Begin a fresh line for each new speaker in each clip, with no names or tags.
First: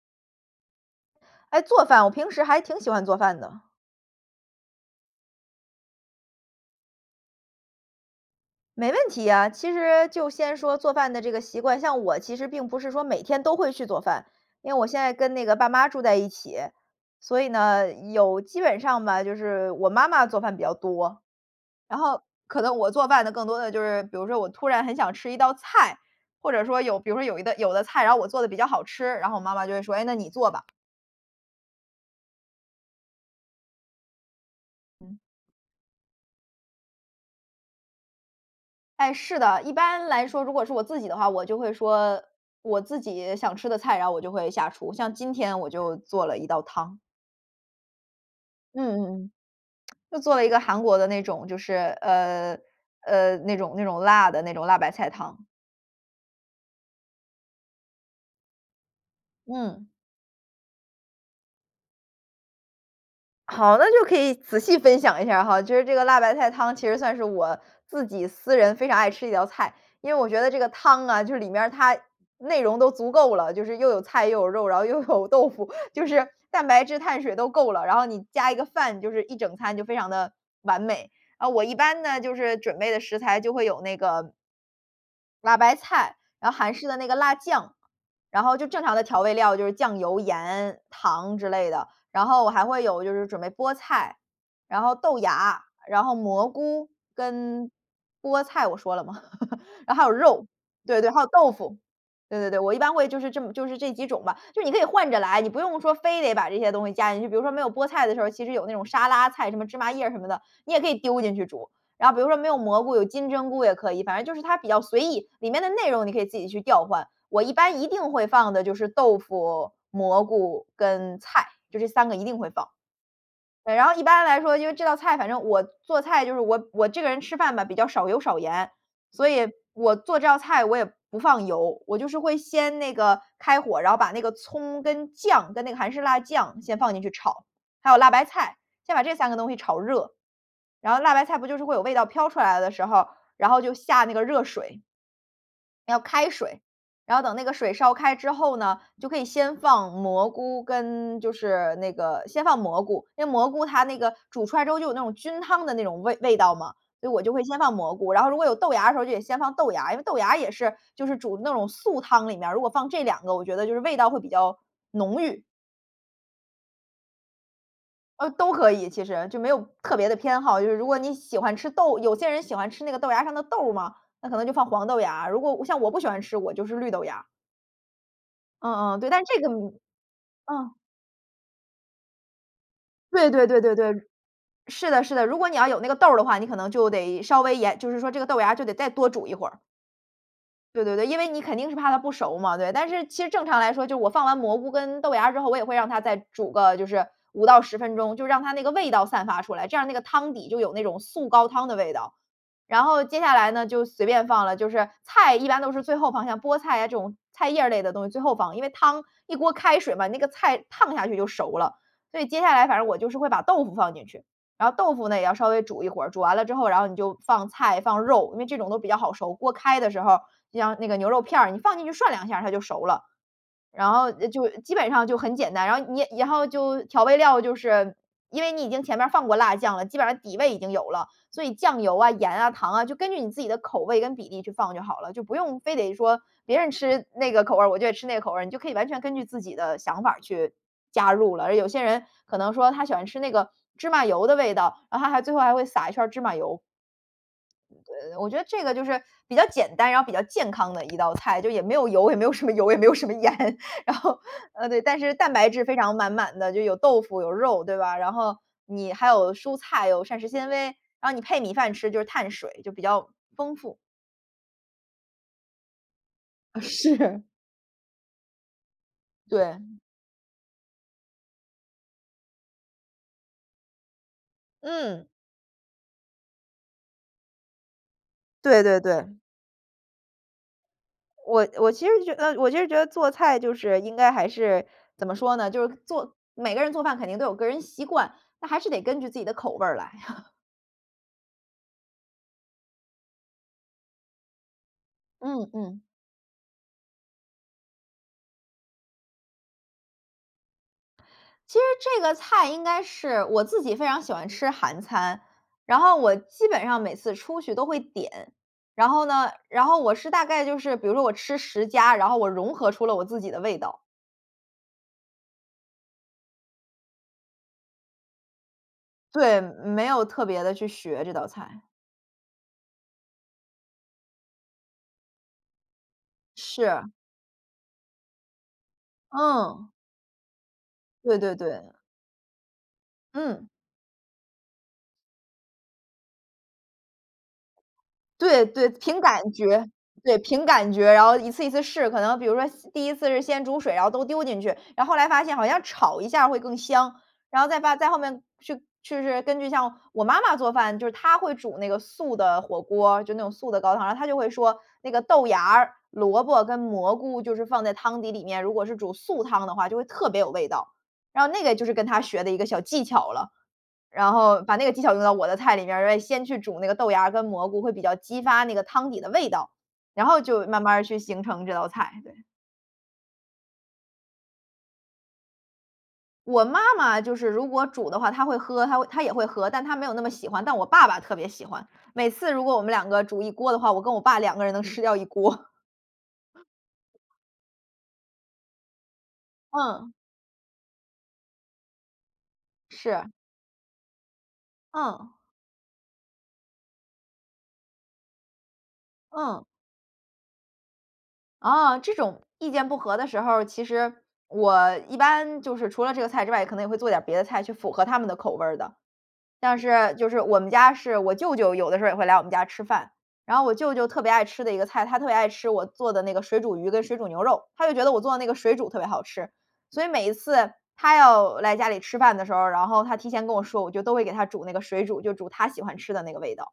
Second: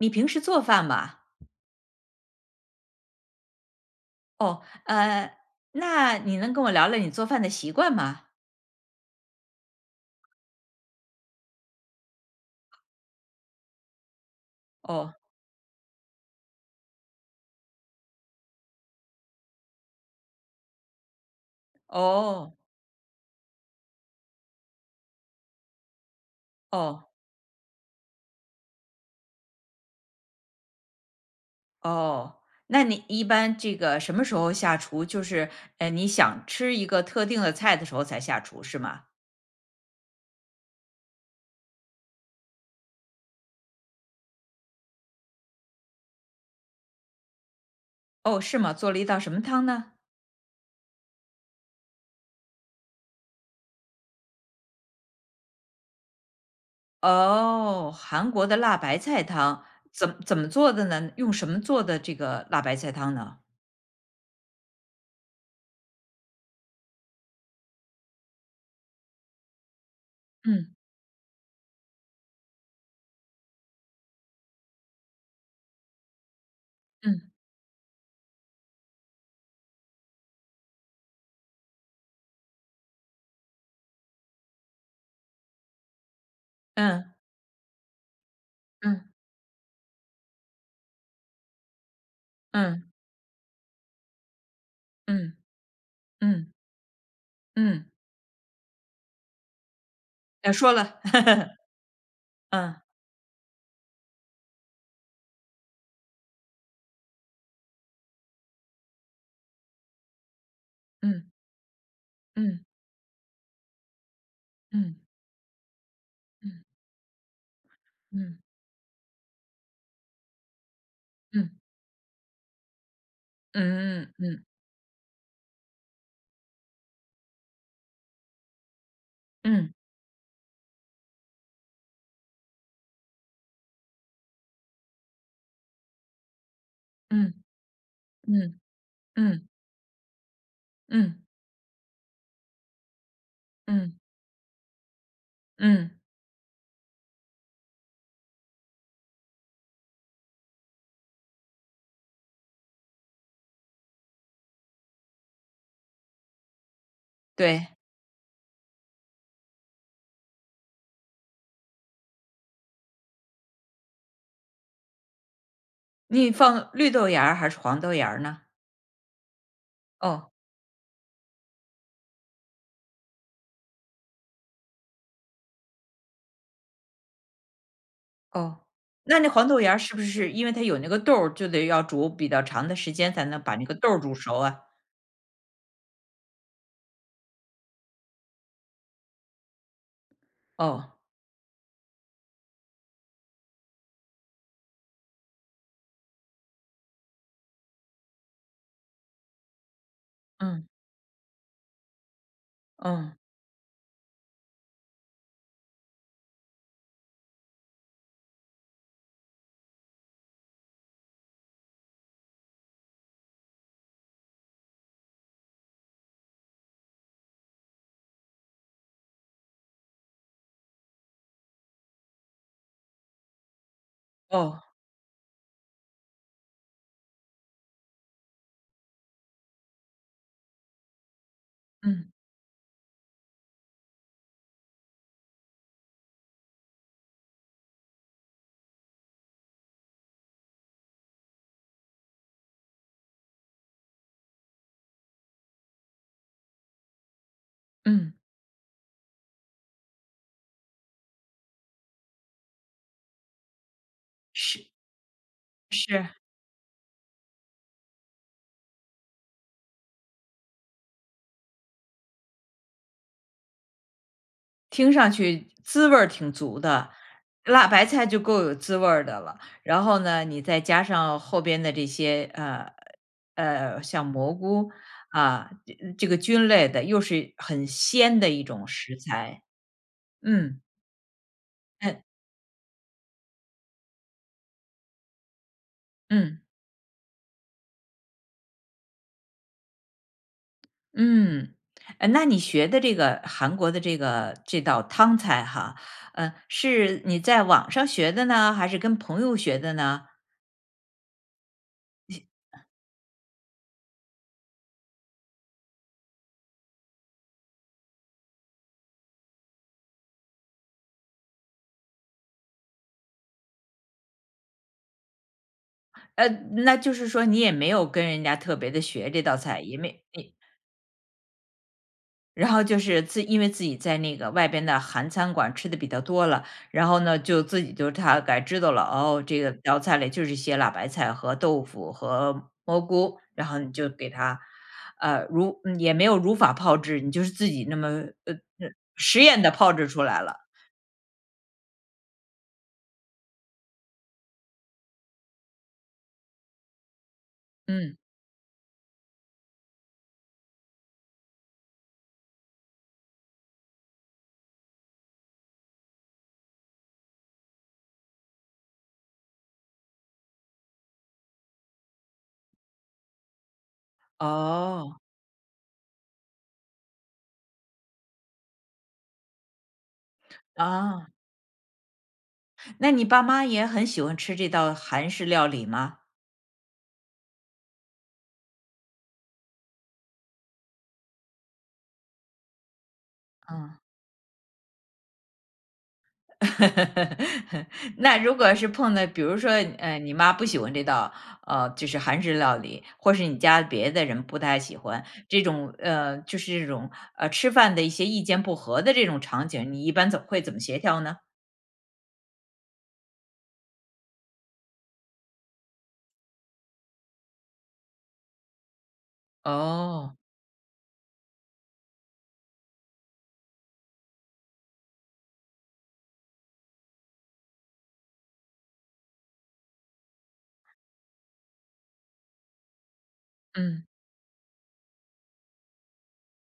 你平时做饭吗？
诶，做饭。我平时还挺喜欢做饭的。
哦。呃，那你能跟我聊聊你做饭的习惯吗？
没问题啊。其实就先说做饭的这个习惯，像我其实并不是说每天都会去做饭，因为我现在
哦。
跟那个爸妈住在一起，所以呢，有基本上吧，就是我妈妈做饭比较多。然后
哦。
可能我做饭的更多的就是，比如说我突然很想吃一道菜，或者说有
哦。
比如说有一道有的菜，然后我做得比较好吃，然后我妈妈就会说：“诶，那你做吧。”
哦，那你一般这个什么时候下厨？
嗯。
就是，诶，你想吃一个特定的菜的时候才下厨，是吗？
诶，是的。一般来说，如果是我自己的话，我就会说我自己想吃的菜，然后我就会下厨。像今天我就做了一道汤。
哦，是吗？做了
嗯
一道
嗯。
什么汤呢？
就做了一个韩国的那种，就是，呃，呃，那种那种辣的，那种辣白菜汤。
哦，韩国的辣白菜汤。
嗯。
怎么怎么做的呢？用什么做的这个辣白菜汤呢？
好，那就可以仔细分享一下儿哈。就是这个辣白菜汤，其实算是我自己私人非常爱吃的一道菜。因为我觉得这个
嗯。
汤啊，就是里面儿它内容都足够了，就是又有菜、又有肉，然后又有豆腐，就是蛋白质、碳
嗯。
水都够了。然后你加一个饭，就是一整餐，就非常地完美。啊，我一般呢，就是准备的食材就会有那个辣白菜，然后韩式的那个
嗯。
辣酱，然后就正常的
嗯。
调味料就是酱油、盐、糖之类的。然后还会
嗯。
有就是准备菠菜，然后豆
嗯。
芽，然后蘑
嗯。
菇跟
嗯。
菠菜我说了吗？然后还有肉，
呃说
对
了。
对，还有豆腐。对对对，我
嗯。
一般会就是这么就是这几种吧。就是你可以换着来，你不用说非得把这些东西加进去，比如说没有菠菜的时候，其实有那种沙拉菜，什么芝麻叶什么的，你也可以丢
嗯。
进去煮。然后比如说没有
嗯。
蘑菇，有金针菇也可以，反正就是它比较
嗯。
随意，里面的内容，你可以自己去
嗯。
调换，我一般一定会
嗯。
放的就是豆腐、蘑菇跟菜，
嗯。
就这3个一定会放。对，然后
嗯
一
嗯。
般来
嗯。
说，因为这道菜反正我做菜就是我我这个人吃饭吧，比较少油少盐，所以
嗯。
我做这道菜我也不放油，我就是会先那个开火，然后把那个葱跟酱跟那个韩式辣酱先放进去
嗯，
炒，还有辣白菜，
嗯，
先把这3个
嗯。
东西炒热。然后辣
嗯。
白菜不就是会有味道飘出来的时候，然后就
嗯。
下那个热水。
嗯。
要开水。然后等那个水烧开之后呢，就可以先放蘑菇跟就是那个先放蘑菇。那蘑菇它那个煮出来之后就有那种菌汤的那种味味道嘛，所以我就会先放
对。
蘑菇。然后如果有豆芽的时候就得先放豆芽，因为豆芽也是就是煮的那种素汤里面，如果放这2个，我觉得就是味道会比较浓郁。
你放绿豆芽儿，还是黄豆芽儿
呃，
呢？
都可以，其实，就没有特别的
哦。
偏好。就是如果你喜欢吃豆有些人喜欢吃那个豆芽儿上的豆儿嘛，那可能就放黄豆芽儿。如果像我不喜欢吃，我就是绿豆芽儿。
哦，
嗯嗯。对，
那
但
那
这
黄
个
豆芽儿是不是因为它
嗯。
有那个豆儿，就得要煮比较长的时间，才
对
能
对
把
对
那
对
个豆儿
对。
煮熟啊。
是的是的。如果你要有那个豆儿的话，你可能就得稍微延就是说这个豆芽儿就得再多煮一会儿。对
哦。
对对，因为你肯定是怕它不熟嘛，对。但是其实正常来说，就是我放完蘑菇跟豆芽儿之后，我也会让它再煮个就是5到10分钟，就让它那个味道散发出来。这样那个汤底就
嗯。
有那种素高汤的味道。然后
嗯。
接下来呢，就随便放了。就是菜一般都是最后放，像菠菜呀这种菜叶儿类的东西最后放。因为汤，一锅开水嘛，那个菜烫下去就熟了。所以接下来反正我就是会把豆腐放进去。然后豆腐呢，也要稍微煮一会儿。煮完了之后，然后你就放菜、放肉，因为这种都比较好熟。锅开的时候，就像那个牛肉片儿，你放进去涮两下它就熟了。然后就
哦。
基本上就很简单。然后你然后就调味料，就是因为你已经前面儿放过辣酱了，基本上底味已经有了。所以酱油
嗯。
啊、盐啊、糖啊，就根据你自己的口味跟比例去放就好了。就不用非得说别人吃那个口味儿，我就得吃那个口味儿。你就可以完全根据自己的想法儿去加入了。而有些人可能说他喜欢吃那个芝麻油的味道，然后他还最后还会撒一圈儿芝麻油。
嗯。
嗯，我觉得这个就是比较简单、然后比较健康的一道菜。就也没有油，也没有什么油，也没有什么盐。然后，
是。
呃，对，但是蛋白质非常满
是。
满的。就有豆腐、有肉，对吧，然后你还有蔬菜，有膳食纤维。然后你配米饭吃，就是碳水，就比较丰富。
听上去滋味儿挺足
啊，
的，
是。
辣白菜就够有滋味儿的了。
对。
然后呢，你再加上后边的这些，呃，呃，像蘑菇，
嗯。
啊，这这个菌类的，又是很鲜的一
对
种
对
食
对。
材。嗯。
我我其
诶。
实觉得我其实觉得做菜就是应该还是怎么说呢？就是做
嗯。
每个人做饭肯定都有个人习惯，那还是得根据自己的口味儿来。
嗯。诶，那你学的这个韩国的这个这道汤菜
嗯
哈，
嗯。
呃，是你在网上学的呢，还是跟朋友学的呢？
其实这个菜应该是我自己非常喜欢吃韩餐，然后我基本上每次出去都会点。然后呢然后我是大概就是比如说我吃10家，然后我融合出了我自己的味道。
呃那就是说你也没有跟人家特别地学这道
对，
菜，也
没
没
有特
没
别地去学这道菜。
然后就是自因为自己在那个外边的韩餐馆吃得比较多了，
是。
然后呢，就自己就大概知道了，哦，这个
嗯。
道菜里就是些辣白菜
对
和
对
豆
对。
腐和蘑菇，
嗯。
然后你就给它，呃，如也没有如法炮制，你就是自己那么呃，
对对，
呃，
凭
实
感
验地
觉，
炮制出
对，
来了。
凭感觉，然后一次一次试。可能比如说先第1次是先煮水，然后都丢进去，然后来发现好像炒一下会更香，然后再发再
嗯。
后面去去是根据像我妈妈做饭，就是她会煮那个素的火锅，就那种素的高汤。她就会说：“那个豆芽儿、萝卜跟蘑菇，就是放在汤底里面。如果是煮素汤的话，就会特别有味道。”然后那个就是跟她学的一个小技巧了，然后把那个技巧
哦。
用到我的菜里面儿。诶，先去煮那个豆芽儿跟蘑菇，会比较激发那个汤底的味道，然后就慢慢儿去
啊。
形成这道菜，对。
那你爸妈也很喜欢吃这道韩式料理吗？
我妈妈就是如果煮的话，她会喝，她她也会喝，但她没有那么喜欢，但我爸爸特别喜欢。每次如果我们两个煮一锅的话，
嗯。
我跟我爸两个人能吃掉一锅。
那如果是碰到比如说，
嗯。
呃，你妈不喜欢这道呃，就是韩式料理，
是。
或是你家别的人不太喜欢
嗯。
这种呃，就是这种，呃，吃饭的一些意见不合的这种
嗯。
场景，你一般怎么会怎么协调呢？
啊，这种意见不合的时候儿，其实，我一般就是除了这个菜之外，可能也会做点别的菜去符合他们的口味儿的。但是就
哦。
是我们家是我舅舅，有的时候也会来我们家吃饭，然后我舅舅特别爱吃的一个菜，他特别爱吃我做的那个水煮鱼跟水煮牛肉，他就觉得我做的那个水煮特别好吃。所以每一次他要来家里吃饭的时候，然后他提前跟我说，我就
嗯。
都会给他煮那个水煮就煮他喜欢吃的那个味道。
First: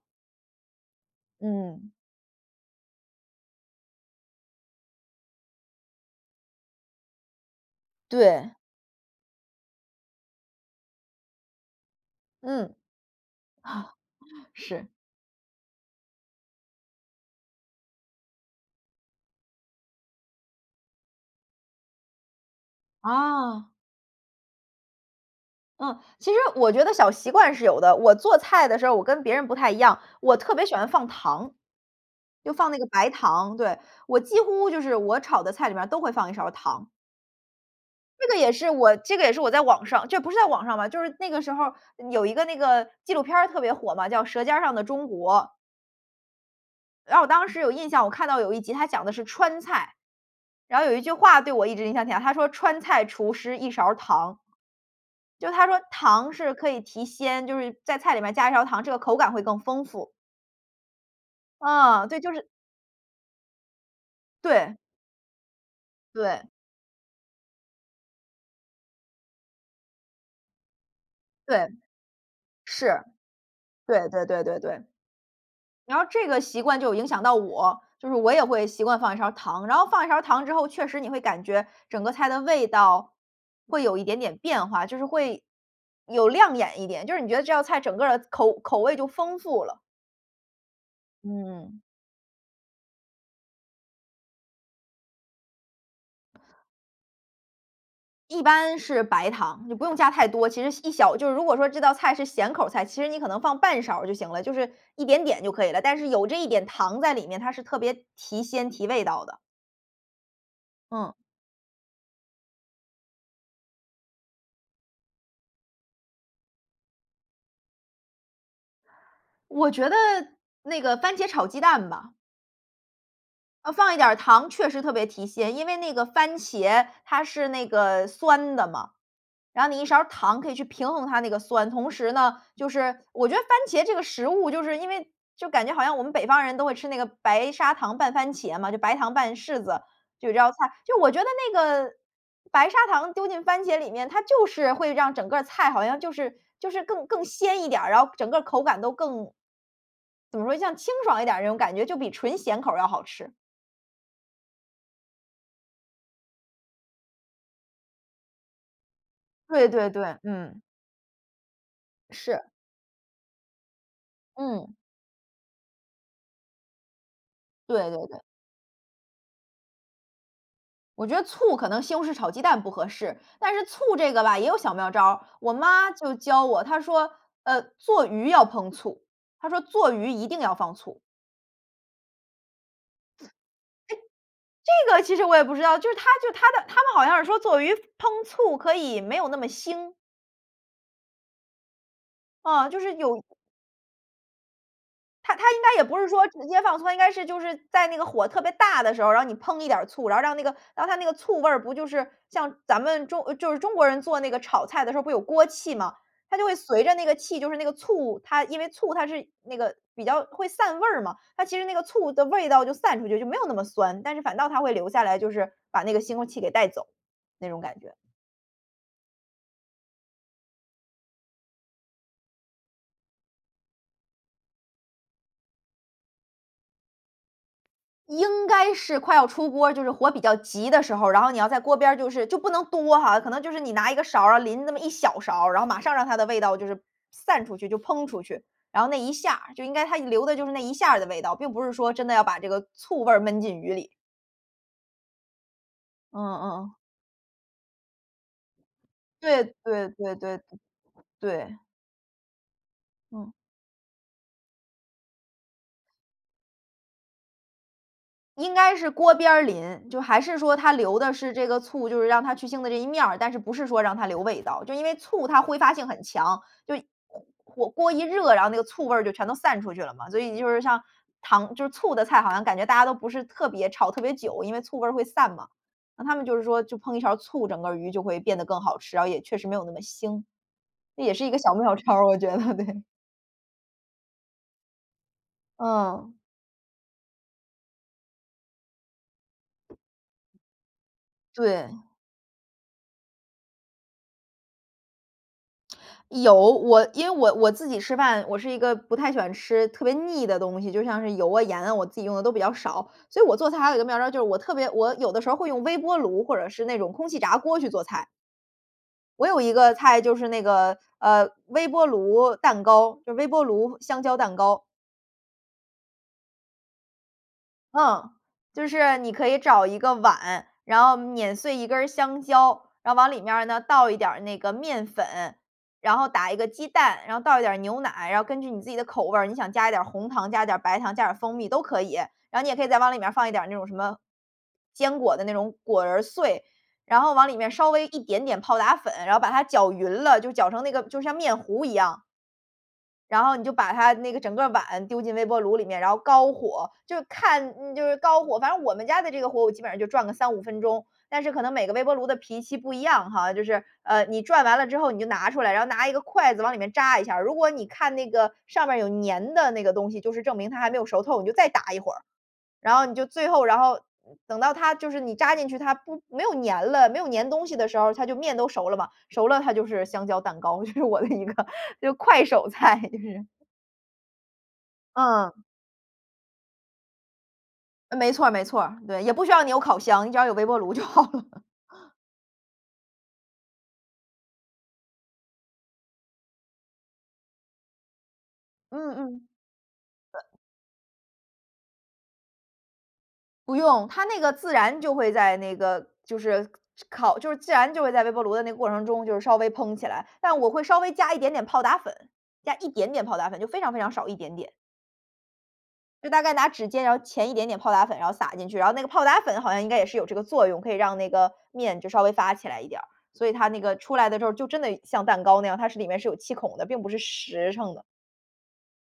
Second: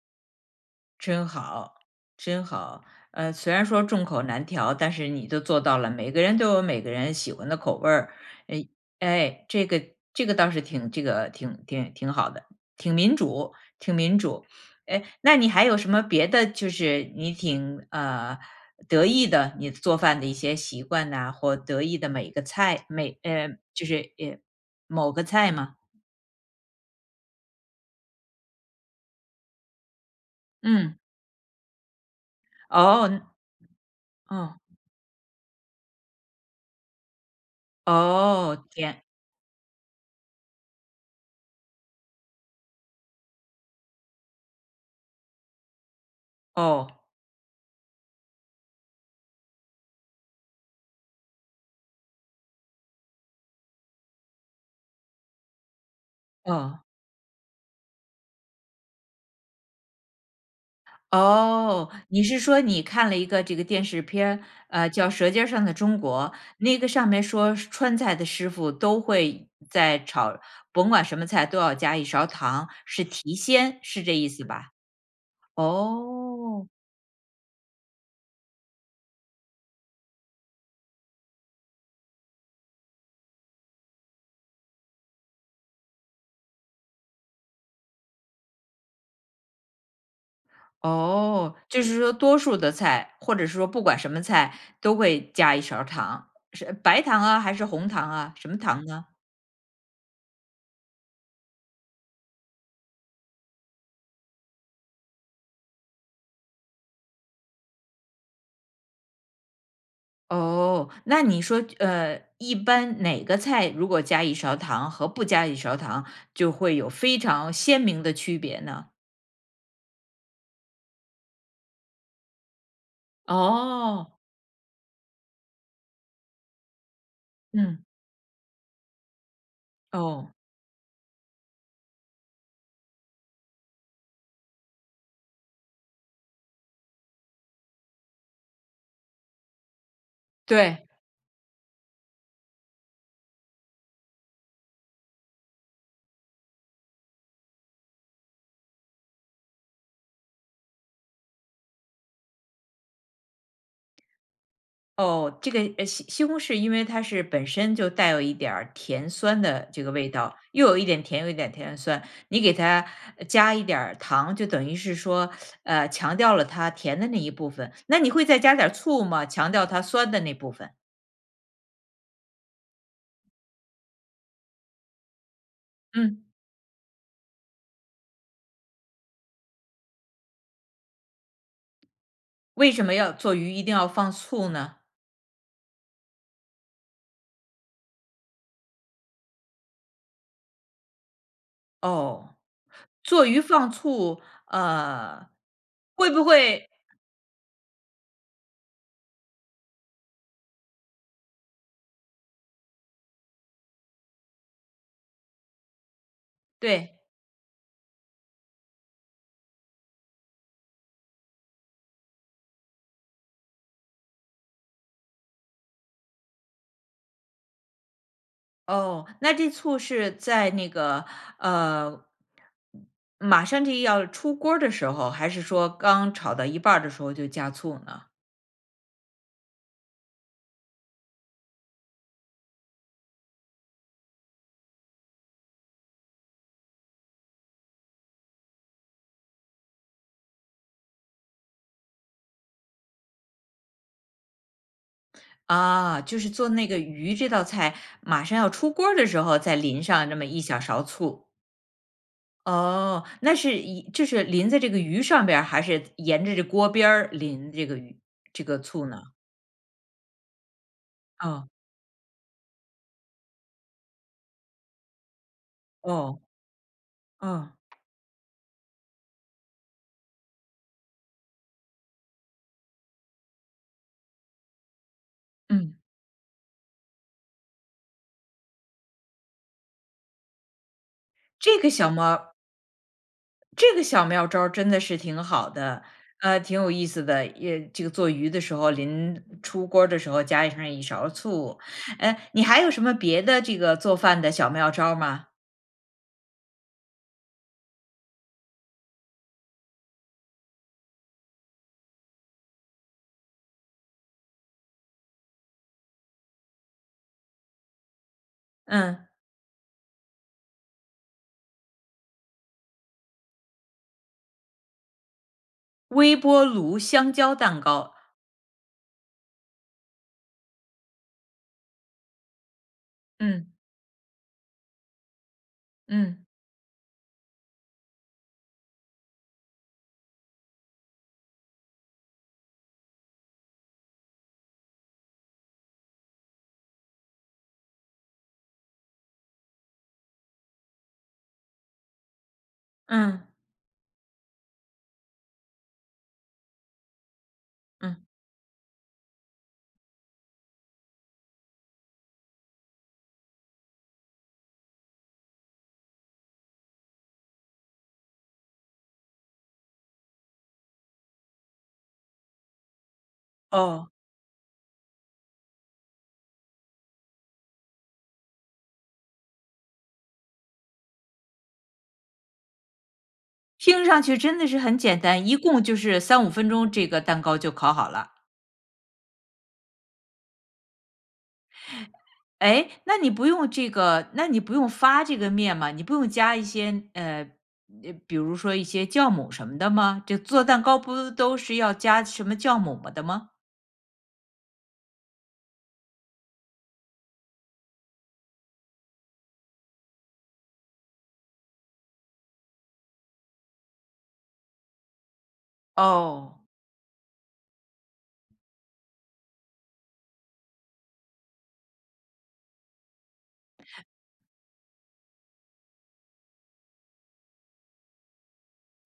真好，
嗯。
真好。呃，虽然说众口难调，但是你都做到了，每个人都有每个人喜欢的口味儿。
对。
哎，哎，这个这个倒是挺这个挺挺挺好的，
嗯。
挺民主挺民主。
是。
哎，那你还有什么别的就是你挺呃，得意的你做饭的一些习惯啊，或得意的每一个菜每呃
哦。
就是，呃，某个菜吗？
嗯，其实我觉得小习惯是有的。我做菜的时候我跟别人不太一样，我特别喜欢
嗯。
放糖。就放那个白
哦，
糖，对。我几
嗯。
乎就是我炒的菜里面都会放一勺糖。这个也
哦，
是我
天
这个也是我在网上就不是在网上吧，就是那个时候，嗯，有一个那个纪录片儿特别火嘛，叫《舌尖儿上的中国》。
哦。
然后我当时有印象，我看到有1集，它讲的是“川菜”。然后有一句话对我一直影响挺大，它说：“川菜厨师1勺儿糖。”就是它说糖是可以
嗯。
提鲜，就是在菜里面加1勺糖，这个口感会更丰富。
哦，
啊，对，
你
就
是
是
说你看了一个这个电视片，
对。
呃，叫《舌尖儿上的中国》。
对。
那个上面说川菜的师傅都会在炒，甭管什么菜都
对，
要加一勺儿糖，
是，
是提鲜，是
对
这
对
意
对
思
对
吧？
对。然后这个习
哦。
惯就影响到我，就是我也会习惯放1勺儿糖。然后放1勺儿糖之后，确实你会感觉整个菜的味道会有一点点变化，就是会有亮眼一点，就是你觉得这道菜整个儿口口味就丰富了。
哦，
嗯。
就是说多数的菜，或者是说不管什么菜都会加一勺儿糖，是白糖啊还是红糖啊，
一
什么
般
糖
是
呢？
白糖，你不用加太多，其实小1小就是如果说这道菜是咸口儿菜，其实你可能放半勺儿就行了，就是一点点就可以了。但是有这一点糖在里面，它是特别提鲜、提味道的。
哦，
嗯。
那你说就，呃，一般哪个菜如果加一勺糖和不加一勺糖，就会有非常鲜明的区别呢？
我觉得，那个番茄炒鸡蛋吧。呃，放一点
哦。
儿糖确实特别提鲜，因为那个番茄它是那
嗯。
个酸的嘛，然后你1勺
哦。
糖可以去平衡它那个酸。同时呢，就是我觉得番茄这个食物，就是因为就感觉好像我们北方人都会吃那个白砂糖拌番茄嘛，就白糖拌柿子，就有这道菜。
对。
就我觉得那个白砂糖丢进番茄里面，它就是会让整个菜好像就是就是更更鲜一点儿，然后整个口感都更怎么说？像清爽一点儿那种感觉，就比纯咸口儿要好吃。
哦，这个，呃，西西红柿因为它是本身就带有一点儿甜酸
对
的这
对
个味
对。
道，
嗯。
又有一点甜，又有一点甜酸。
是。
你给它加一点儿糖，就等
嗯。
于是说，呃，强调了它甜的那一部分。
对
那
对
你
对。
会再加点儿醋吗？强调它酸的那部分。
我觉得醋可能西红柿炒鸡蛋不合适。但是醋这个吧，也有小妙招儿。我妈就
嗯。
教我，她说：“呃，做鱼要烹醋。”她说：“做鱼一定要放醋。”
为什么要
诶！
做鱼一定要放醋呢？
这个其实我也不知道，就是他就他的他们好像是说做鱼烹醋可以没有那么腥。
哦，
啊，就是有
做鱼放醋，呃，
它它应该也不是
会不
说直接
会
放醋，它应该是就是在那个火特别大的时候，然后你烹一点儿醋，然后让那个让它那个醋味儿不就是像咱们中就是中国人做那个炒菜的时候，不有锅气嘛。它就会随着
对。
那个气，就是那个醋它因为醋它是那个比较会散味儿嘛。它其实那个醋的味道就散出去，就没有那么酸。但是反倒它会留下来，就是把那个腥味儿气给带走，那种感觉。
哦，那这醋是在那个，呃马上就要出锅儿的时候，还是说刚炒到一半儿的时候就加醋呢？
应该是快要出锅儿、就是火比较急的时候，然后你要在锅边儿就是就不能多哈，可能就是你拿一个勺儿啊，淋那么1小勺儿，然后马上让它的味道就是散出去，就烹出去。然后那一下儿，就应该它留的就是那一下儿的味道，并不是说真的要把这个醋味儿闷进鱼里。
啊，就
嗯
是做
嗯
那
嗯。
个鱼这道菜，马上要出锅儿的时候，
对
再淋
对
上
对
这么一
对。
小勺醋。
对。
哦，
嗯。
那是一就是淋在这个鱼上边儿，还是沿着这锅边儿淋这个鱼这
应
个
该
醋
是
呢？
锅边儿淋，就还是说它留的是这
嗯。
个醋，就是让它去腥的这一面儿。但是不是说让它留味道，就因为醋它挥发性很
哦，
强，就
嗯。
火锅一热，然后那个醋味儿就全都散出去了嘛。所以就是像糖就是醋的菜，好像感觉大家都不是特别炒特别久，因为醋味儿会散嘛。
嗯。
那他们就是说就烹一勺醋，整个鱼就会变得更好吃，然后也确实没有那么腥。这也是一个小
这个
妙
小
招
妙
儿，我觉
儿
得，对。
这个小妙招真的是挺好的，
嗯。
呃，挺有意思的。也这个做鱼的时候，临出锅儿的时候加上一勺醋。
对。
呃，你还有什么别的这个做饭的小妙招儿吗？
有，我，因为我我自己吃饭，我是一个不太喜欢吃特别腻的东西，就像是油啊，盐啊，我自己用的都比较少。所以我做菜还有一个妙招，就是我特别我有的时候会用微波炉或者是那种空气炸锅去做菜。
嗯。
我有一个菜就是那个，呃，微波炉蛋糕，就是微波炉香蕉蛋糕。
微波炉香蕉蛋糕。
嗯，就是你可以找1个碗，然后碾碎1根儿香蕉，然后往里面儿
嗯。
呢，倒一点儿那个面粉，然后
嗯。
打1个鸡蛋，然后倒一点儿牛奶，然后根据你自己的口味儿，你想加一点儿红糖、加一点儿白糖、加点儿蜂蜜都可以。然后你也可以再往里面儿放一点儿那种什么坚果的那种果仁儿碎，然后往里面稍微加一点点泡打粉，然后把它搅匀了，就搅成那个就像面糊一样。
嗯。
然后你就把它那个整个碗丢进微波炉里面，然后高火，就看就是
嗯。
高火，反正我们家的这个火我基本上就转个3-5分钟。但是可能每个微波炉的脾气不一样哈，就是，呃，你转完了之后你就拿出来，然后拿一个筷子往里面扎一下，如果你看那个上面儿有粘的那个东西，就是证明它还没有熟透，你就再打一会儿。然后你就最后然后
哦。
等到它就是你扎进去，它不没有粘了，没有粘东西的时候，它就面都熟了嘛。熟了它就是香蕉蛋糕，这是我的一个就是快手菜就是。
听上去真的是很简单，
嗯。
一共就是3- 5分钟，这个蛋糕就烤好
没
了。
错儿没错儿。对，也不需要你有烤箱，你只要有微波炉就好了。
哎？那你不用这个那你不用发这个面吗？你不用加一些呃，比如说一些
嗯
酵
嗯。
母什么的吗？就做蛋糕不都是要加什么酵母吗的吗？
不用，它那个自然就会在那个就是烤就是自然就会在微波炉的那个过程中就稍微蓬起来。但我会稍微加一点点泡打粉，加一点点泡打粉，就非常非常少，一点点。就大概
哦。
拿指尖，然后钳一点点泡打粉，然后撒进去，然后那个泡打粉好像应该也是有这个作用，可以让那个面就稍微发起来一点儿。所以它那个出来的时候就真的像蛋糕那样，它是里面是有气孔的，并不是实成的。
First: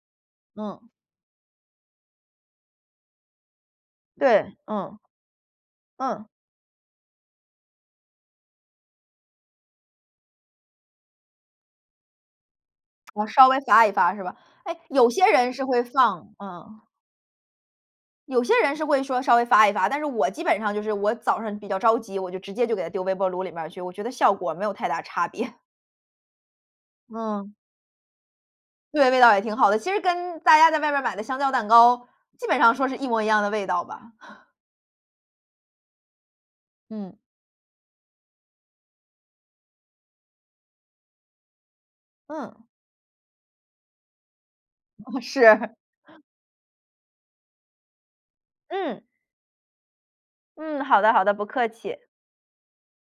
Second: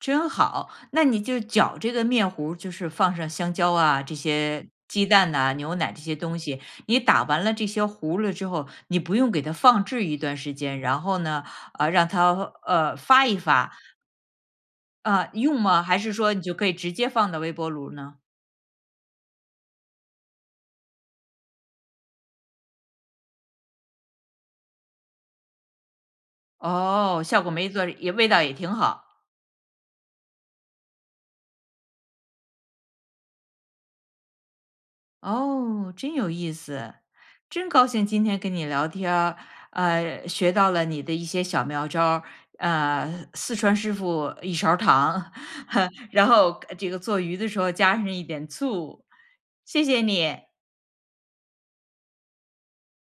真好，
嗯。
那你就搅这个面糊儿，就是放上香蕉啊，这
对，
些
嗯。
鸡蛋呐、牛奶这些
嗯。
东西。你打完了这些糊了之后，你不用给它放置一段时间，然后呢，呃，让它，呃，发
我
一
稍微
发。
发一发，是吧？诶，有
呃，
些人
用
是会
吗？还是
放，
说你就可以
嗯。
直接放到微波炉呢？
有些人是会说稍微发一发，但是我基本上就是我早上比较着急，我就直接就给它丢微波炉里面儿去，我觉得效果儿没有太大差别。
哦，效果
嗯。
没做也味道也挺好。
对，味道也挺好的，其实跟大家在外面儿买的香蕉蛋糕，基本上说是一模一样的味道吧。
哦，真有意思。
嗯。
真高兴今天跟你聊天儿，呃，学到了你的一些小妙招儿，
嗯。
呃，四川师傅一勺儿糖，
是。
然后这个做鱼的时候加上一点
嗯。
醋。谢谢你。
嗯，好的好的，不客气。